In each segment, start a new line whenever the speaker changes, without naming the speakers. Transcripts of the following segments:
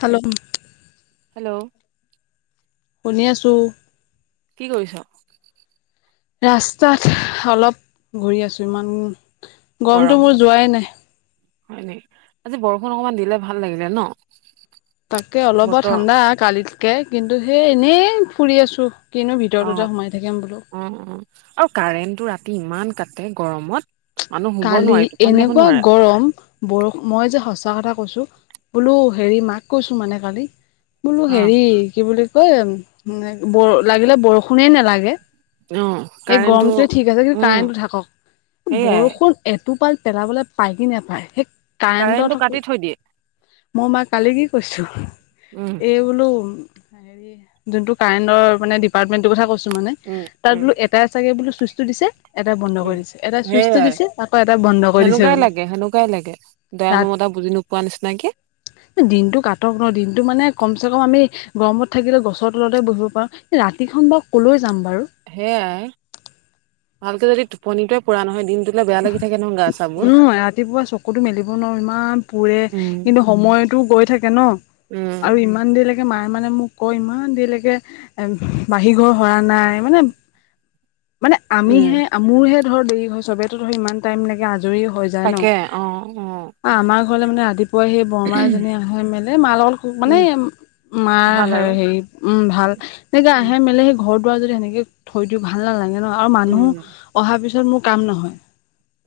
Hello
hello
শুনি আছো
কি কৰিছ
ৰাস্তাত অলপ ঘূৰি আছো ইমান
গৰম
গৰমটো মোৰ যোৱাই নাই
হয় নেকি আজি বৰষুণ অকমান দিলে ভাল লাগিলে ন।
তাকে অলপ
বতৰ
ঠাণ্ডা কালিতকে কিন্তু সেই এনেই ফুৰি আছো। কিনো ভিতৰতোতে
অ',
সোমাই থাকিম বোলো
অ', অ', আৰু কাৰেণ্টটো ৰাতি ইমান কাটে গৰমত। মানুহ শুব
কালি
নোৱাৰি টোপনি যাব
এনেকুৱা
নোৱাৰে
গৰম বৰ মই যে সঁচা কথা কৈছোঁ বোলো হেৰি মাক কৈছোঁ মানে কালি বোলো
অ
হেৰি কি বুলি কয় লাগিলে বৰষুণে নালাগে
অ
এই
কাৰেণ্টটো
গৰমটোৱে ঠিক আছে কিন্তু
উম
কাৰেণ্টটো থাকক
সেইয়াই
বৰষুণ এটোপাল পেলাবলৈ পায় কি নেপায় সেই
কাৰেণ্টটো
কাৰেণ্টৰ
কাটি থৈ দিয়ে।
মই মাক কালি কি কৈছো
উম।
এই বোলো হেৰি যোনটো কাৰেণ্টৰ মানে ডিপাৰ্টমেণ্টৰ কথা কৈছো। মানে
উম
তাত
উম
বোলো এটা এ চাগে বোলো চুইচটো দিছে এটাই বন্ধ
উম
কৰি দিছে এটাই চুইচটো
সেইয়াই
দিছে আকৌ এটাই বন্ধ কৰি দিছে
সেনেকুৱাই
বোলো
লাগে
তাত
পোৱা নিচিনাকৈ।
দিনটো কাটক ন দিনটো মানে কমচে কম আমি গৰমত থাকিলে গছৰ তলতে বহিব পাৰো কিন্তু ৰাতিখন বাৰু কলৈ যাম বাৰু।
সেয়াই ভালকে যদি টোপনিটোৱে পুৰা নহয় দিনটোলৈ বেয়া লাগি থাকে নহয় গা চাবোৰ
উম, ৰাতিপুৱা চকুতো মেলিব নোৱাৰো ইমান পোৰে।
উম
কিন্তু সময়তো গৈ থাকে ন।
উম।
আৰু ইমান দেৰিলৈকে মায়ে মানে মোক কয় ইমান দেৰিলৈকে বাহিৰ ঘৰ সৰা নাই মানে মানে
উম
আমিহে মোৰহে ধৰ দেৰি হয় চবেতো ধৰ ইমান টাইম লাগে আজৰি হয়
তাকে অ', অ'।
আমাৰ ঘৰলৈ মানে ৰাতিপুৱাই সেই বৰমা এজনী আহে মেলে মাৰ লগত মানে
উম
মাৰ
ভাল আৰু
হেৰি উম, ভাল এনেকে
উম
আহে মেলি সেই ঘৰত [unintelligible] যদি সেনেকে থৈ দিওঁ ভাল নালাগে ন আৰু
উম
মানুহ অহাৰ পিছত মোৰ কাম নহয়।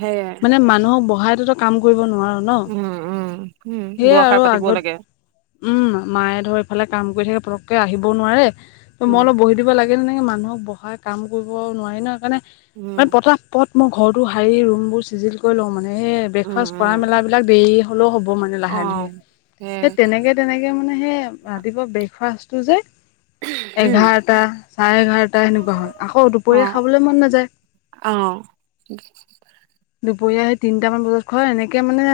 সেয়ে
মানে মানুহক বহাই তো কাম কৰিব নোৱাৰ ন
উম উম উম
সেয়া
দুআষাৰ
আৰু
পাতিব
আগত
লাগে
উম, মায়ে ধৰ এইফালে কাম কৰি থাকে পটকে আহিবও নোৱাৰে ত মই
উম
অলপ বহি দিব লাগে তেনেকে মানুহক বহাই কাম কৰিব নোৱাৰি ন
উম
সেইকাৰণে প্ৰথম মই ঘৰটো সাৰি ৰুমবোৰ চিজিল কৰি লওঁ মানে
উম
ব্ৰেকফাষ্ট কৰা
উম
মেল বিলাক দেৰি হ'লেও হ'ব মানে
অ
লাহে ধীৰে।
সেই
সেই তেনেকে তেনেকে মানে সেই ৰাতিপুৱা ব্ৰেকফাষ্টটো যে
উম
এঘাৰটা চাৰে এঘাৰটা সেনেকুৱা হয় আকৌ
অ
দুপৰীয়া খাবলৈ মন নাযায়।
অ'।
দুপৰীয়া সেই তিনটামান বজাত খোৱা এনেকে মানে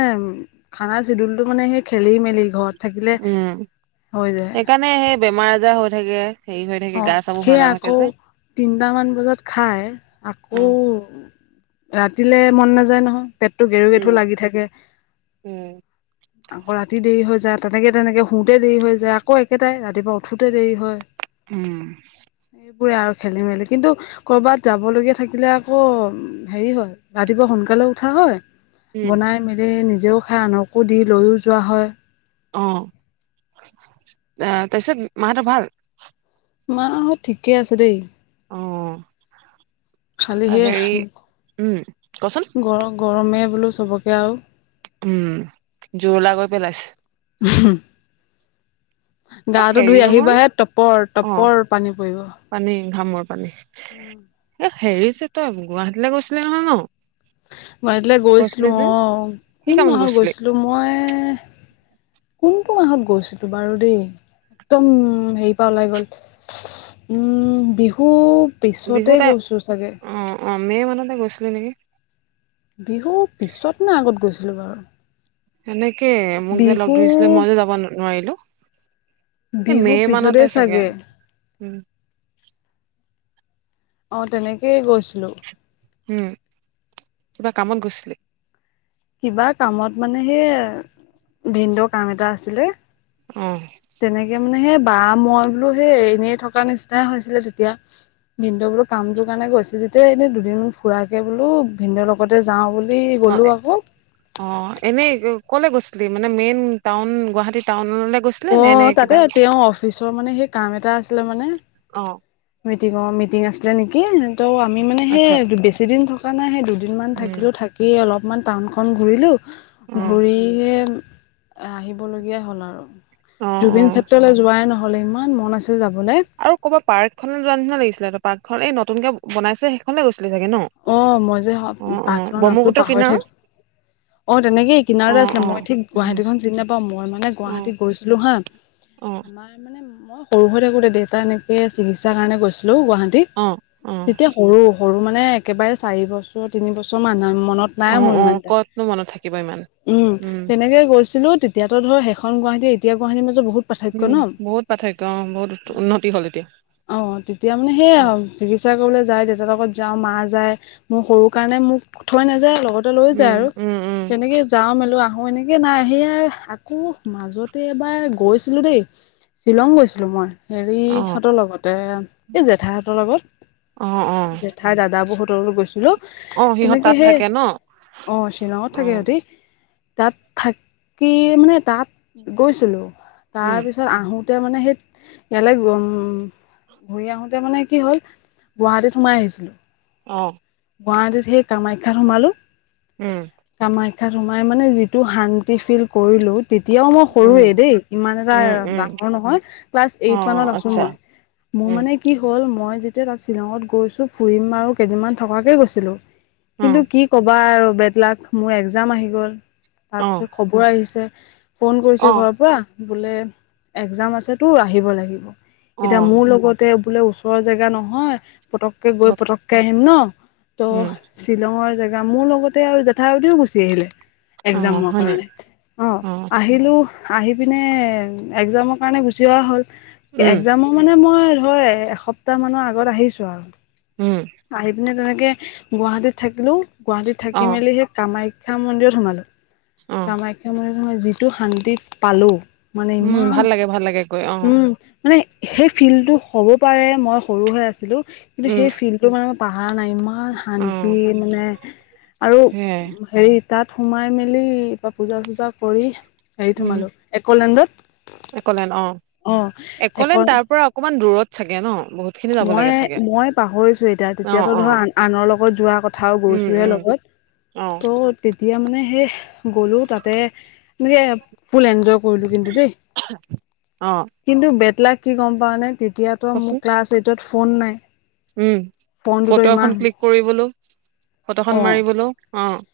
খানা চেডুল টো মানে সেই খেলি মেলি ঘৰত থাকিলে
উম
হৈ যায়।
সেইকাৰণে সেই বেমাৰ আজাৰ হৈ থাকে। হেৰি হৈ থাকে গা
অ',
চাবোৰ ভাল
সেই
নাথাকে
আকৌ
যে
তিনটামান বজাত খাই আকৌ
উম
ৰাতিলে মন নাযায় নহয় পেটটো গেৰু গেথু
উম
লাগি থাকে।
উম
আকৌ ৰাতি দেৰি হৈ যায় তেনেকে তেনেকে শুতে দেৰি হৈ যায় আকৌ একেটাই ৰাতিপুৱা উঠোতে দেৰি হয়।
উম।
সেইবোৰে আৰু খেলি মেলি কিন্তু কৰবাত যাব লগীয়া থাকিলে আকৌ হেৰি হয় ৰাতিপুৱা সোনকালে উঠা হয়।
উম
বনাই মেলি নিজেও খাই আনকো দি লৈও যোৱা হয়।
অ', আহ তাৰপিছত মা হঁতৰ ভাল?
মা হত ঠিকে আছে দেই।
অ'।
খালি
হেৰি
সেই
উম কচোন
গ গৰমে বোলো চবকে আৰু।
উম জোৰলা কৰি পেলাইছে।
[unintelligible]
অ
গাটো
হেৰি
ধুই
নহয়
আহিবাহে
অ
টপৰ-টপৰ পানী পৰিব।
পানী ঘামৰ পানী, এ হেৰিছে তই গুৱাহাটীলৈ গৈছিলি নহয় ন।
গুৱাহাটীলৈ
কৈছিলি
গৈছিলোঁ
যে
অ,
কি
কোন
কামত
মাহত
গৈছিলি
গৈছিলোঁ মই কোনটো মাহত গৈছিলোঁ বাৰু দেই। একদম হেৰি পাৰ ওলাই গ'ল। উম বিহু পিছতে গৈছোঁ চাগে।
অঁ মে' মানতে গৈছিলে নেকি।
বিহু পিছত নে আগত গৈছিলোঁ বাৰু।
সনেকে মোক যে লগ
বিহু
ধৰিছিলে, মই যে যাব নোৱাৰিলো। এই
বিহু
মে'
পিছতে
মানতে চাগে। উম।
অঁ তেনেকেই গৈছিলোঁ।
উম কিবা কামত গৈছিলে?
কিবা কামত মানে সেই, ভিনদৰ কাম এটা আছিলে।
অ।
তেনেকে মানে সেই বা মই বোলো সেই এনেই থকা নিচিন হৈছিলে তেতিয়া। ভিনদেউ বোলো কামটোৰ কাৰণে গৈছে যেতিয়া এনেই দুদিনমান ফুৰাৰাকে বোলো ভিনন্দদৰ লগতে যাওঁ বো
অ
গ'লোঁ আকৌ।
অ এনেই কলে গৈছিলি, মানে মেইন টাউন গুৱাহাটী টাউনলে গৈছিল
অ তাতে তেওঁৰ অফিচৰ মানে সেই কাম এটা আছিলে মানে।
অ।
মিটিঙ অ, মিটিং আছিলে নেকি, ত' আমি মানে
আচ্ছা
সেই বেছি দিন থ থকা নাই, সেই দুদিনমান
উম
থাকিলো থাকি অলপমান টাউনখন ঘূৰিলো
অ
ঘূৰি আহিবলগীয়া হ'ল আৰু।
অ অ
জুবিন ক্ষেত্ৰলৈ যোৱাই নহ'লে ইমান মন আছিল যাবলৈ।
আৰু ক'বাত পাৰ্ক খনে যোৱা নিচিনা লাগিছিলে, ত পাৰ্কখন এই নতুনকে বনাইছে সেইখননে গৈছিলে চাগে ন?
অ মই যে
অ অ
পাৰ্ক খনৰ নামটো
ব্ৰহ্মপুত্ৰ
পাহৰি
কিনাৰত
থাকো অ তেনেকই কিনাৰতে
অ',
আছিলে, মই
অ',
ঠিক
অ',
গুৱাহাটীখন চিনি নাপাওঁ মই মানে
অ',
গুৱাহাটী গৈছিলো হা।
অ।
ময়ে মানে মই সৰু হৈ থাকোঁতে দেউতা এনেকে চিকিৎসাৰ কাৰণে গৈছিলো গুৱাহাটীত।
অ', অ',
তেতিয়া সৰু সৰু মানে একেবাৰে চাৰি বছৰ তিন বছৰ মান মনত নাই
অ',
মোৰ ইমান
অ',
এটা,
ক'তনো মনত থাকিব ইমান।
উম তেনেকে গৈছিলো এতিয়াতো ধৰ সেইখন গুৱাহাটী এতিয়া গুৱাহাটীৰ মাজ বহুত পাৰ্থক্য
উম,
ন,
বহুত পাৰ্থক্য অ', বহুত উন্নতি হ'ল এতিয়া।
অ তেতিয়া মানে সেইয়া
উম,
চিকিৎসা কৰিবলৈ যায় দেউতাৰ লগত যাওঁ, মা যায় মোৰ সৰু কাৰণে মোক থৈ নাযায় লগত লৈ যায়
উম,
আৰু।
উম, উম,
তেনেকে যাওঁ মেলো আহো, এনেকে নাই সেয়া আকৌ মাজতে এবাৰ গৈছিলো দেই। শ্বিলং গৈছিলোঁ মই।
অ',
হেৰিহঁতৰ লগতে এ এই জেঠাইহঁতৰ লগত
অ', অ',
জেঠাই, দাদা বহুত ৰ গৈছিলো।
অ', সিহঁত
তেনেকে
তাত
সে,
থাকে ন?
অ শিলঙত থাকে
অ',
ইহঁতি। তাত থাকি মানে তাত গৈছিলোঁ
উম,
তাৰপিছত আহোঁতে তেতিয়া মানে সি বেলেগ ঘূৰি আহোঁতে মানে কি হ'ল, গুৱাহাটীত সোমাই আহিছিলোঁ।
অ'।
গুৱাহাটীত সেই কামাখ্যাত সোমালো।
উম।
কামাখ্যাত সোমাই মানে যিটো শান্তি ফিল কৰিলো, তেতিয়াও মই
উম,
সৰুৱে দেই, ইমান এটা
উম, উম,
ডাঙৰ নহয় ক্লাছ এইট
অ',
মানত আছো
আচ্ছা,
মই। মোৰ
উম,
মানে কি হ'ল মই যেতিয়া তাত শ্বিলঙত গৈছোঁ ফুৰিম আৰু কেইদিনমান থকাকে গৈছিলোঁ।
অ',
কিন্তু কি ক'বা আৰু বেদলাক মোৰ একজাম আহি গ'ল।
অ',
তাৰপিছত খবৰ আহিছে, ফোন কৰিছে
অ',
ঘৰৰ পা বোলে একজাম আছে তোৰ আহিব লাগিব, এতিয়া
অ',
মোৰ লগতে বোলে ওচৰৰ জেগা নহয় পতকে গৈ পতকে আহিম ন! ত'
উম,
শ্বিলঙৰ জেগা মোৰ লগতে আৰু জেঠাইহঁতেও গুচি আহিলে।
অ',
একজামৰ
হয়নে?
কাৰণে। অ', আহিলোঁ আহিপিনে একজামক কাৰণে গুচি অহা হ'ল,
উম,
একজামৰ মানে মই ধৰ এসপ্তাহ মানৰ আগত আহিছোঁ আৰু।
উম।
[unintelligible] তেনেকে গুৱাহাটীত থাকিলোঁ, গুৱাহাটীত থাকি
অ',
মেলি সেই কামাখ্যা মন্দিৰত সোমালোঁ।
অ',
কামাখ্যা মন্দিৰত নহয় যিটো শান্তি পালোঁ! মানে
উম,
ইমান
ভাল লাগে, ভাল লাগে গৈ অ',
উম মানে সেই ফিলটো হ'ব পাৰে মই সৰু হৈ আছিলোঁ কিন্তু
উম,
সেই ফিলটো মানে পাহৰা নাই, ইমান শান্তি
অ',
মানে আৰু
সেয়াই,
হেৰি তাত সোমাই মেলি বা পূজা-চূজা কৰি হেৰিত
উম।
সোমালোঁ একলেণ্ডত
একলেন
অ', এক
অকণমান দূৰত চাগে ন বহুত খিনি যাব লাগে
মই,
চাগে
মই পাহৰিছোঁ এতিয়া
অ
তেতিয়াতো
অ
ধৰা আনৰ লগত যোৱা কথাও
উম
গৈছোঁহে
উম
লগত।
অ'।
তো তেতিয়া মানে সেই গ'লো তাতে এনেকে ফুল এনজয় কৰিলোঁ কিন্তু দেই।
অ
কিন্তু বেদলাক কি গ'ম পাওঁনে তেতিয়াতো মোৰ
কচোন
ক্লাছ এইটত ফোন নাই।
উম,
ফোনটোতো
ফটো এখন
ইমান
ক্লিক কৰিবলও
অ
ফটোখন মাৰিবলও অ'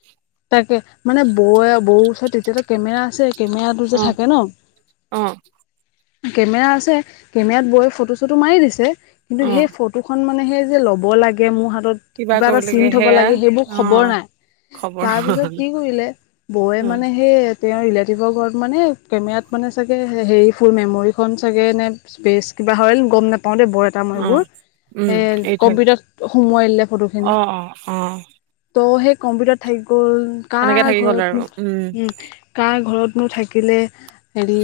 তাকে মানে বৌ, বৌ ওচৰত তেতিয়াতো কেমেৰা আছেই কেমেৰাটো যে
অ
থাকে ন!
অ
কেমেৰা আছে, কেমেৰাত বৌৱে ফটো-চটো মাৰি দিছে কিন্তু
অ
সেই ফটোখন মানে মানে সেই যে ল'ব লাগে মোৰ হাতত কিবা
কৰিব
এটা
লাগে
চিন থ'ব
সেয়া
লাগে সেইবোৰ
অ
খবৰ নাই।
খবৰ
তাৰপিছত
হ'ল।
কি কৰিলে বৌয়ে
উম
মানে সেই [unintelligible] ৰিলেটিভৰ ঘৰত মানে কেমেৰাত মানে চাগে হেৰি ফুল মেমৰিখন চাগে নে স্পেচ কিবা হয়, গম নাপাওঁ দে [unintelligible] [unintelligible]
অ
এইবোৰ
উম
এ,
এই থৈ
কম্পিউটাৰত সোমোৱাই দিলে ফটো
অ
খিনি।
অ অ
ত' সেই কম্পিউটাৰত থাকি গ'ল
সেনেকে
কাৰ
থাকি গ'ল আৰু
ঘৰত
উম
নো কাৰ ঘৰতনো থাকিলে, হেৰি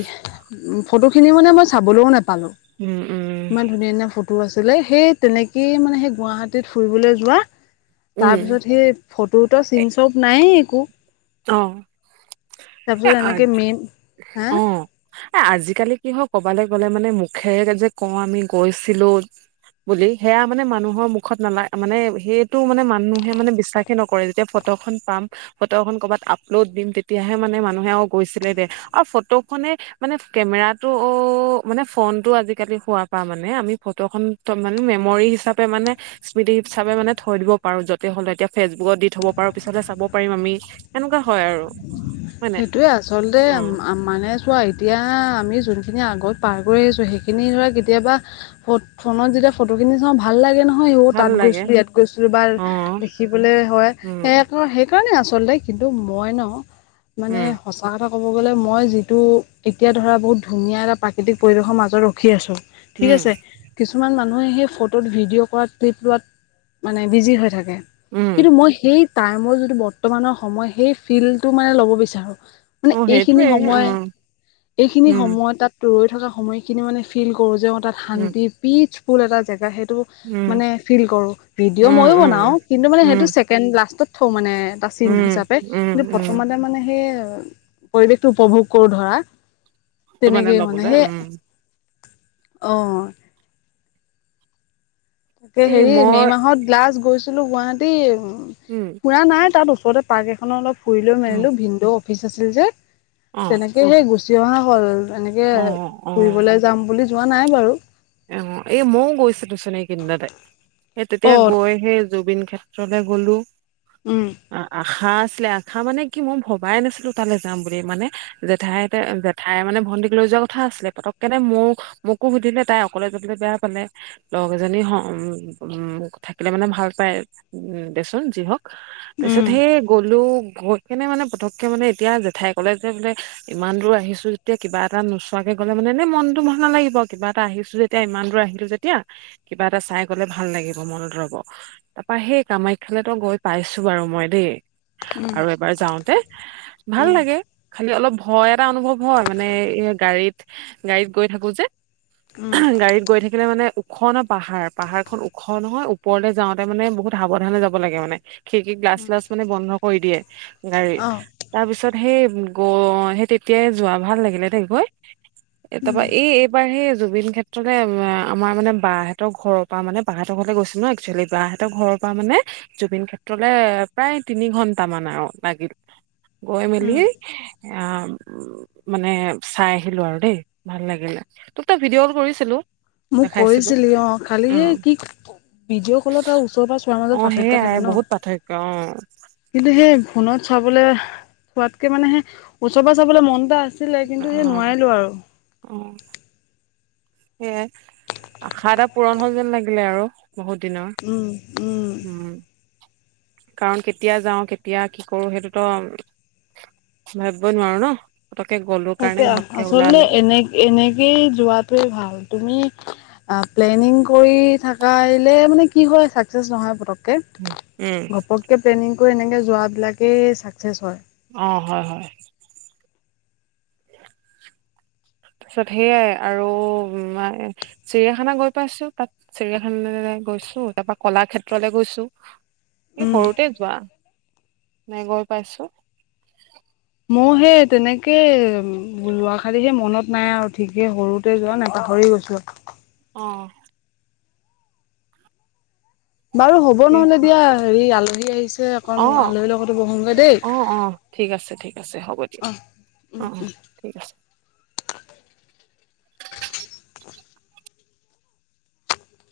ফটোখিনি মানে মই চাবলৈও নাপালোঁ।
উম, উম।
ইমান ধুনীয়া, ধুনীয়া ফটো আছিলে সেই তেনেকেয়ে মানে সেই গুৱাহাটীত ফুৰিবলে যোৱা
উম
তাৰপিছত সেই ফটোৰ
এ,
চিন স্বৰূপ নাইয়ে একো।
অ', এই
তাৰপিছত
আ
এনেকৈ মেইন হা
অ' এ, আজিকালি কি হয়, ক'বালে গ'লে মানে মুখেৰে যে কওঁ আমি গৈছিলোঁ বুলি সেয়া মানে মানুহৰ মুখত নালাগ মানে সেইটো মানে মানুহে মানে বিশ্বাস নকৰে যেতিয়া ফটো এখন পাম ফটোখন ক'ৰবাত আপলোড দিম তেতিয়াহে মানে মানুহে আৰু গৈছিলে দে আৰু ফটোখনে মানে কেমেৰাটো অ', মানে ফোনটো আজিকালি হোৱা পা মানে আমি ফটোখন ত' মানে মেমৰী হিচাপে মানে স্মৃতি হিচাপে মানে থৈ দিব পাৰোঁ য'তে হ'লে এতিয়া ফেচবুকত দি থ'ব পাৰোঁ পিছতহে চাব পাৰিম আমি। এনেকুৱা হয় আৰু। হয় নাই
সেইটোয়ে আচলতে
উম
আম-আমা মানে চোৱা এতিয়া আমি যোনখিনি আগত পাৰ কৰি আহিছোঁ সেইখিনি ধৰা কেতিয়াবা ফ-ফোনত যেতিয়া ফটোখিনি চাওঁ ভাললাগে নহয় অ',
ভাল
তাত
লাগে
গৈছিলোঁ, ইয়াত গৈছিলোঁ বা
অ
দেখিবলে হয়,
উম
সেইটো সেইকাৰণে আচলতে কিন্তু মই ন মানে
উম
সঁচা কথা ক'ব গ'লে, মই যিটো এতিয়া ধৰা বহুত ধুনীয়া এটা প্ৰাকৃতিক পৰিৱেশৰ মাজত ৰখি আছোঁ। ঠিক
উম
আছে। কিছুমান মানুহে সেই ফটোত ভিডিঅ' কৰা ক্লিপ লোৱাত মানে, বিজি হৈ থাকে।
উম
কিন্তু মই সেই টাইমৰ যিটো বৰ্তমানৰ সময় সেই ফিলটো মানে ল'ব বিচাৰো। মানে,
অ
এইখিনি
সেইটোৱে অ
সময় এইখিনি
উম
সময় তাত ৰৈ থকা সময়খিনি মানে ফিল কৰো, যে অ', তাত
উম
শান্তি পিচফুল এটা জেগা সেইটো
উম
মানে, ফিল কৰো
উম,
ভিডিঅ' মইো
উম,
বনাওঁ, কিন্তু মানে
উম,
সেইটো চেকেণ্ড লাষ্টত থওঁ মানে। এটা চিন
উম,
হিচাপে,
উম,
কিন্তু
উম,
প্ৰথমতে মানে সেই পৰিৱেশটো উপভোগ কৰো ধৰা।
টো
তেনেকে মানে
ল'বলে
সেই
উম।
অ',। তাকে
এই
হেৰি, মে
মই
মাহত লাষ্ট গৈছিলো গুৱাহাটী
উম।
ফুৰা নাই, তাত ওচৰতে পাৰ্ক এখনত অলপ ফুৰি লো
উম,
মেলিলো, ভিন্দৌ অফিচ আছিল যে।
অ',
তেনেকে সেই গুচি অহা হ'ল, এনেকে
অ',
ফুৰিবলৈ যাম বুলি যোৱা নাই বাৰু।
অ', এ মইও গৈছিলোচোন এই কেইদিনতে, সেই তেতিয়া
অ',
গৈ সে জুবিন ক্ষেত্ৰলে গ'লো।
উম,
অ', অ'। আশা আছিলে, আশা মানে, কি মই ভবাই নাছিলো তালৈ যাম বুলি মানে। জেঠাই-জেঠাই মানে ভণ্টিক লৈ যোৱা ক'থা আছিলে, পতকে নাই মোক মোকো সুধিলে। তাই অকলে যাবলৈ বেয়া পালে। লগ এজনী উ উম থাকিলে মানে, ভাল পায় দেচোন যি হওঁক। তাৰপিছত
উম,
সেই গ'লো গৈ কেনে মানে, পতককে মানে এতিয়া জেঠাই কলে যে বোলে ইমান দূৰ আহিছো, যেতিয়া কিবা এটা নোচোৱাকে গ'লে মানে, এনে মনতো ভাল নালাগিব, কিবা এটা আহিছো যে তেতিয়া ইমান দূৰ আহিলো যেতিয়া, কিবা এটা চাই গলে ভাল লাগিব মনত ৰব। তাৰাপা সেই কামাখ্যা লৈ তো গৈ পাইছো বাৰু মই দেই।
উম,
আৰু এবাৰ যাওঁতে ভাল
উম,
লাগে। খালি অলপ ভয় এটা অনুভৱ হয় মানে, এই গাড়ীত-গাড়ীত গৈ থাকো যে।
উম,
গাড়ীত গৈ থাকিলে মানে ওখ ন পাহাৰ-পাহাৰ খন ওখ নহয়, ওপৰলে যাওঁতে মানে, বহুত সাৱধানে যাব লাগে মানে। খিৰিকি গ্লাছ
উম,
ছাল্লছ মানে বন্ধ কৰি দিয়ে গাড়ীৰ।
অ',
তাৰ পিছত সেই গ সেই তেতিয়াই যোৱা, ভাল লাগিলে দে গৈ। এ, তাৰপা এই এইবাৰ হে জুবিন খেত লে আমাৰ মানে বা হতৰ ঘৰৰ পৰা মানে, বা হতৰঘৰলৈ গৈছিলো ন একচুৱেলি। বাহঁতৰ ঘৰৰ পৰা মানে জুবিন ক্ষেত্ৰলৈ প্ৰায় তিনি ঘন্টামান আৰু লাগিল গৈ মেলি।
উম,
আহ উ মানে চাই আহিলো আৰু দেই ভাল লাগিলে। তোক তই ভিডিঅ' কল কৰিছ ছিলো।
মোক কৰিছিলি অ', খালি এ কি ভিডিঅ' কলত আৰু ওচৰ পৰা চোৱাৰ
অ
মাজত পাৰ্থক্য
সেইয়াই
থাকে ন।
বহুত পাৰ্থক্য অ',।
কিন্তু সেই ফোনত চাবলৈ পোৱাতকে মানে, সেই ওচৰৰ চাবলৈ মন এটা আছে। ছিলে
অ
কিন্তু সেই নোৱাৰিলো আৰু।
অ',। সেয়ে আশা এটা পূৰণ হ'ল যেন লাগিলে আৰু বহুত দিনৰ।
উম উম।
উম। কাৰণ কেতিয়া যাওঁ, কেতিয়া কি কৰো সেইটোতো ভাবিবই নোৱাৰো ন। পতকে গ'লো
তাকে
কাৰণে ঘপকে
আচলতে
ওলালে।
এনে এনেকেই যোৱাতোৱে ভাল। তুমি অ', প্লেনিং কৰি থকা হলে মানে, কি হয় চাকচেছ নহয় পতক
উম
ঘপককে প্লেনিং কৰি এনেকে যোৱাবিলাকে চাকচেচ হয়।
অ', হয় হয়। তাৰপিছত সেইয়াই আৰু ম চিৰিয়াখানা গৈ পাইছোঁ তাত চিৰিয়াখান গৈছো তাৰ পৰা কলা ক্ষেত্ৰলে গৈছোঁ।
উম
সৰুতে যোৱা মে গৈ পাইছোঁ।
মই সেই তেনেকে যোৱা কালি সেই মনত নাই আৰু ঠিকে সৰু গোটে যোৱা ন পাহৰি গৈছোঁ।
অ'।
বাৰু হ'ব
তাকে
নহলে দিয়া হেৰি আলহী আহিছে অকণ
অ',
আলহীৰ লগতো বহোগৈ দেই
অ', অ', ঠিক আছে ঠিক আছে হ'ব দিয়া
অ উম
অ'। ঠিক আছে।